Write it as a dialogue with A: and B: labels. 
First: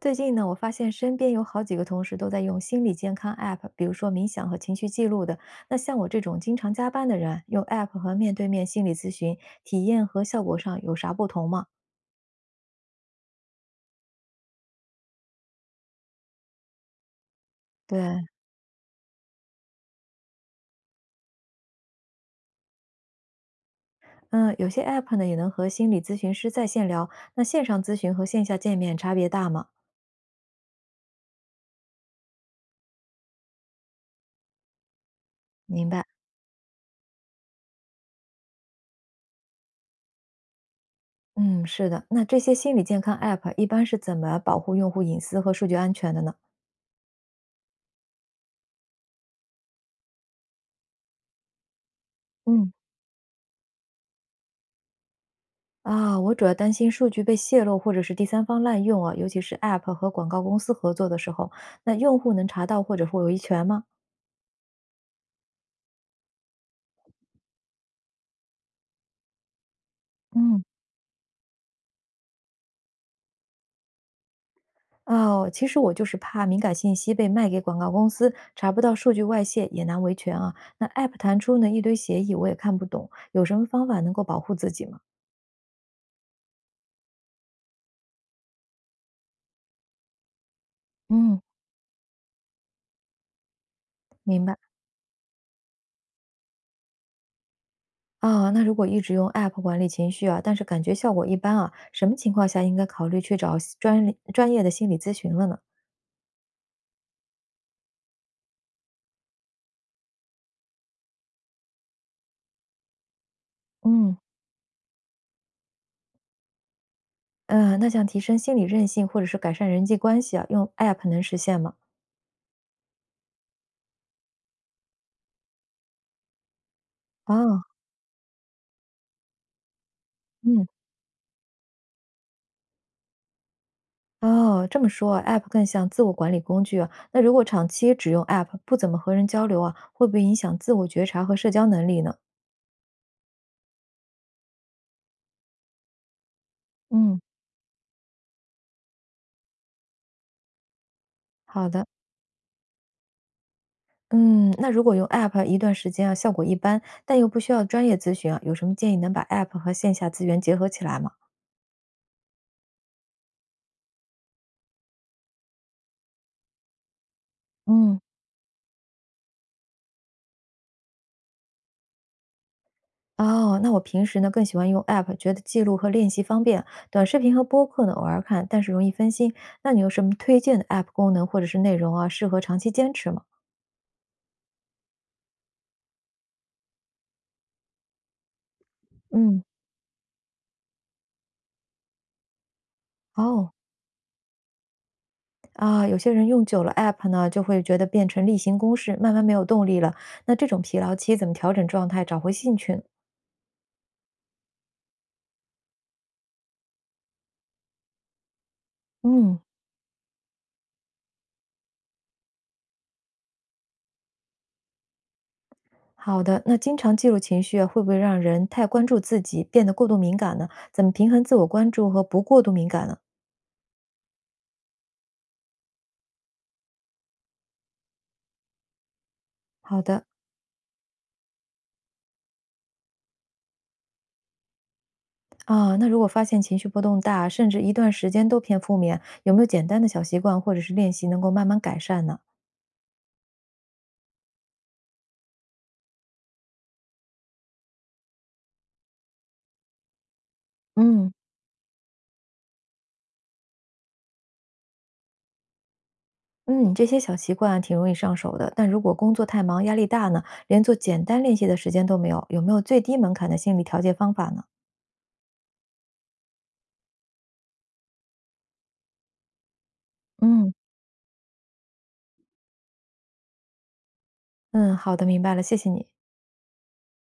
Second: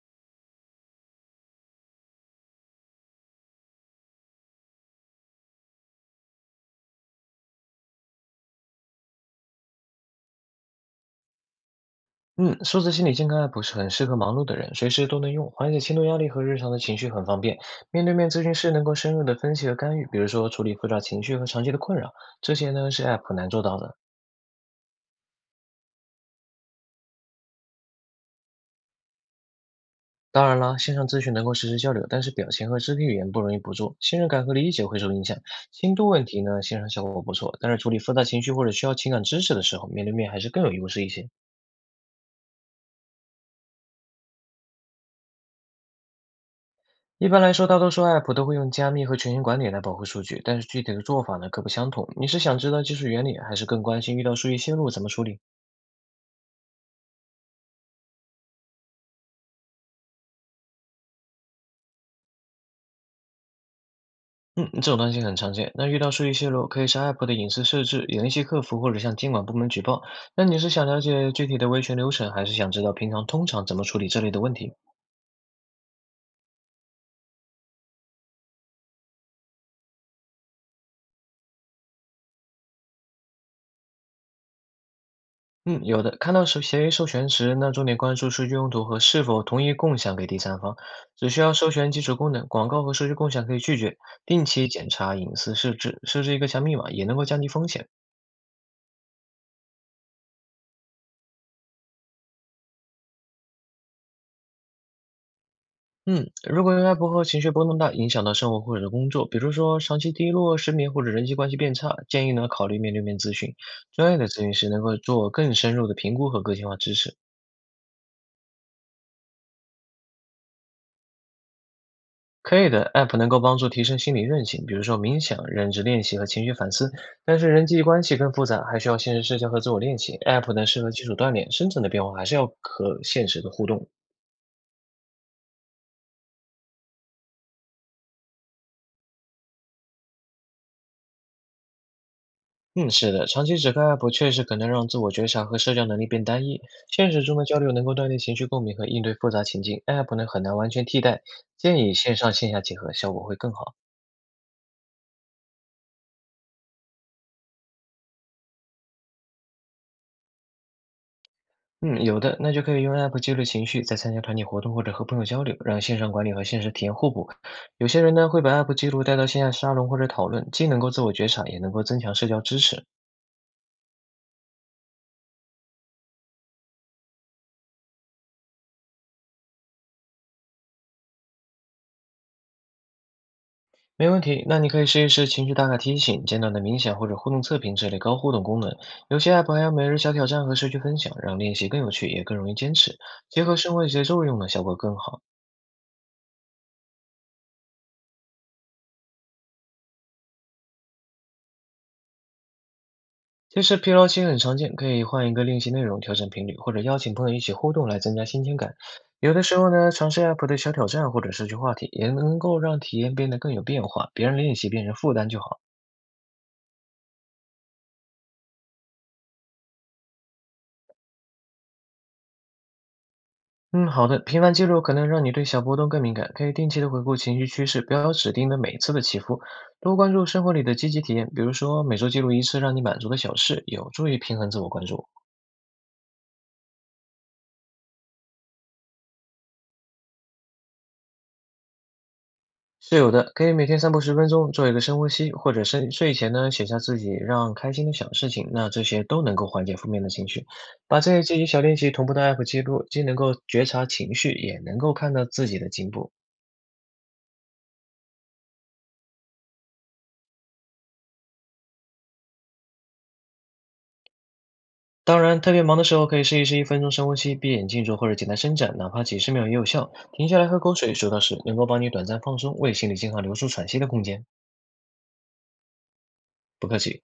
A: 最近呢，我发现身边有好几个同事都在用心理健康 App，比如说冥想和情绪记录的。那像我这种经常加班的人啊，用 App 和面对面心理咨询，体验和效果上有啥不同吗？
B: 嗯，数字心理健康 App 是很适合忙碌的人，随时都能用，缓解轻度压力和日常的情绪很方便。
A: 对。
B: 面对面咨询师能够深入的分析和干预，比如说处理复杂情绪和长期的困扰，这些呢是 App 很难做到的。
A: 嗯，有些 App 呢也能和心理咨询师在线聊，那线上咨询和线下见面差别大吗？
B: 当然啦，线上咨询能够实时交流，但是表情和肢体语言不容易捕捉，信任感和理解会受影响。
A: 明
B: 轻
A: 白。
B: 度问题呢，线上效果不错，但是处理复杂情绪或者需要情感支持的时候，面对面还是更有优势一些。
A: 嗯，是的。那这些心理健康 App 一般是怎么保护用户隐私和数据安全的呢？
B: 一般来说，大多数 App 都会用加密和权限管理来保护数据，但是具体的做法呢各不相同。你是想知
A: 嗯，
B: 道技术原理，还是更关心遇到数据泄露怎么处理？
A: 我主要担心数据被泄露或者是第三方滥用啊，尤其是 App 和广告公司合作的时候，那用户能查到或者会维权吗？
B: 嗯，这种担心很常见。那遇到数据泄露，可以是 App 的隐私设置，联系客服或者向监管部门举报。那你
A: 嗯。
B: 是想了解具体的维权流程，还是想知道平常通常怎么处理这类的问题？
A: 哦，其实我就是怕敏感信息被卖给广告公司，查不到数据外泄也难维权啊。那 App 弹出呢一堆协议，我也看不懂，有什么方法能够保护自己吗？
B: 嗯，有的。看到授协议授权时，那重点关注数据用途和是否同意共享给第三方，只
A: 嗯，
B: 需要授权基础功能，广告和数据共享可以拒绝。
A: 明
B: 定
A: 白。
B: 期检查隐私设置，设置一个强密码也能够降低风险。
A: 啊，那如果一直用 App 管理情绪啊，但是感觉效果一般啊，什么情况下应该考虑去找专业的心理咨询了呢？
B: 嗯，如果 AI 不和情绪波动大，影响到生活或者工作，比如说长期低落、失眠或者人际关系变差，建议呢考虑面对面咨询，专
A: 嗯。
B: 业的咨询师能够做更深入的评估和个性化支持。
A: 嗯，那想提升心理韧性或者是改善人际关系啊，用 App 能实现吗？
B: 可以的，App 能够帮助提升心理韧性，比如说冥想、认知练习和情绪反思。但是
A: 哦，
B: 人际关系更复杂，还需要现实社交和自我练习。App 呢
A: 嗯，
B: 适合基础锻炼，深层的变化还是要和现实的互动。
A: 哦，这么说 App 更像自我管理工具啊。那如果长期只用 App，不怎么和人交流啊，会不会影响自我觉察和社交能力呢？
B: 嗯，是的，长期只看 App 确实可能让自我觉察和社交能力变单一。现
A: 嗯，
B: 实中的交流能够锻炼情绪共鸣和应对复杂情境，App 呢很难完全替代。
A: 好
B: 建
A: 的。
B: 议线上线下结合，效果会更好。
A: 嗯，那如果用 App 一段时间啊，效果一般，但又不需要专业咨询啊，有什么建议能把 App 和线下资源结合起来吗？
B: 嗯，有的，那就可以用 App 记录情绪，在参加团体活动或者和朋友交流，让线上管理和现实体验互补。有
A: 嗯。
B: 些人呢会把 App 记录带到线下沙龙或者讨论，既能够自我觉察，也能够增强社交支持。
A: 哦，那我平时呢更喜欢用 App，觉得记录和练习方便。短视频和播客呢偶尔看，但是容易分心。那你有什么推荐的 App 功能或者是内容啊，适合长期坚持吗？
B: 没问题，那你可以试一试情绪打卡提醒、简短的冥想或者互动测评这类高互动功能。有些
A: 嗯，
B: App 还有每日小挑战和社区分享，让练习更有趣，也更容易坚持。结
A: 哦，
B: 合生活节奏用呢，效果更好。
A: 有些人用久了 App 呢，就会觉得变成例行公事，慢慢没有动力了。那这种疲劳期怎么调整状态，找回兴趣呢？
B: 其实疲劳期很常见，可以换一个练习内容，调整频率，或者邀请朋友一起互动来增加新鲜感。有
A: 嗯，
B: 的时候呢，尝试 app 的小挑战或者社区话题，也能够让体验变得更有变化，别让练习变成负担就好。
A: 好的。那经常记录情绪啊，会不会让人太关注自己，变得过度敏感呢？怎么平衡自我关注和不过度敏感呢？
B: 嗯，好的，频繁记录可能让你对小波动更敏感，可以定期的回顾情绪趋势，不要指定的每次的起伏，
A: 好
B: 多
A: 的。
B: 关注生活里的积极体验，比如说每周记录一次让你满足的小事，有助于平衡自我关注。
A: 啊，那如果发现情绪波动大，甚至一段时间都偏负面，有没有简单的小习惯或者是练习能够慢慢改善呢？
B: 是有的，可以每天散步10分钟，做一个深呼吸，或者深睡前呢写下自己让开心的小事情，那这些都能够缓解负面的情绪。把
A: 嗯。
B: 这些小练习同步到 App 记录，既能够觉察情绪，也能够看到自己的进步。
A: 嗯，这些小习惯挺容易上手的，但如果工作太忙、压力大呢，连做简单练习的时间都没有，有没有最低门槛的心理调节方法呢？
B: 当然，特别忙的时候可以试一试1分钟深呼吸，闭眼静坐或者简单伸展，哪怕几十秒也有效。停下来
A: 嗯。
B: 喝口水，数到10，能够帮你短暂放松，为心理健康留出喘息的空间。
A: 嗯，好的，明白了，谢谢你。
B: 不客气。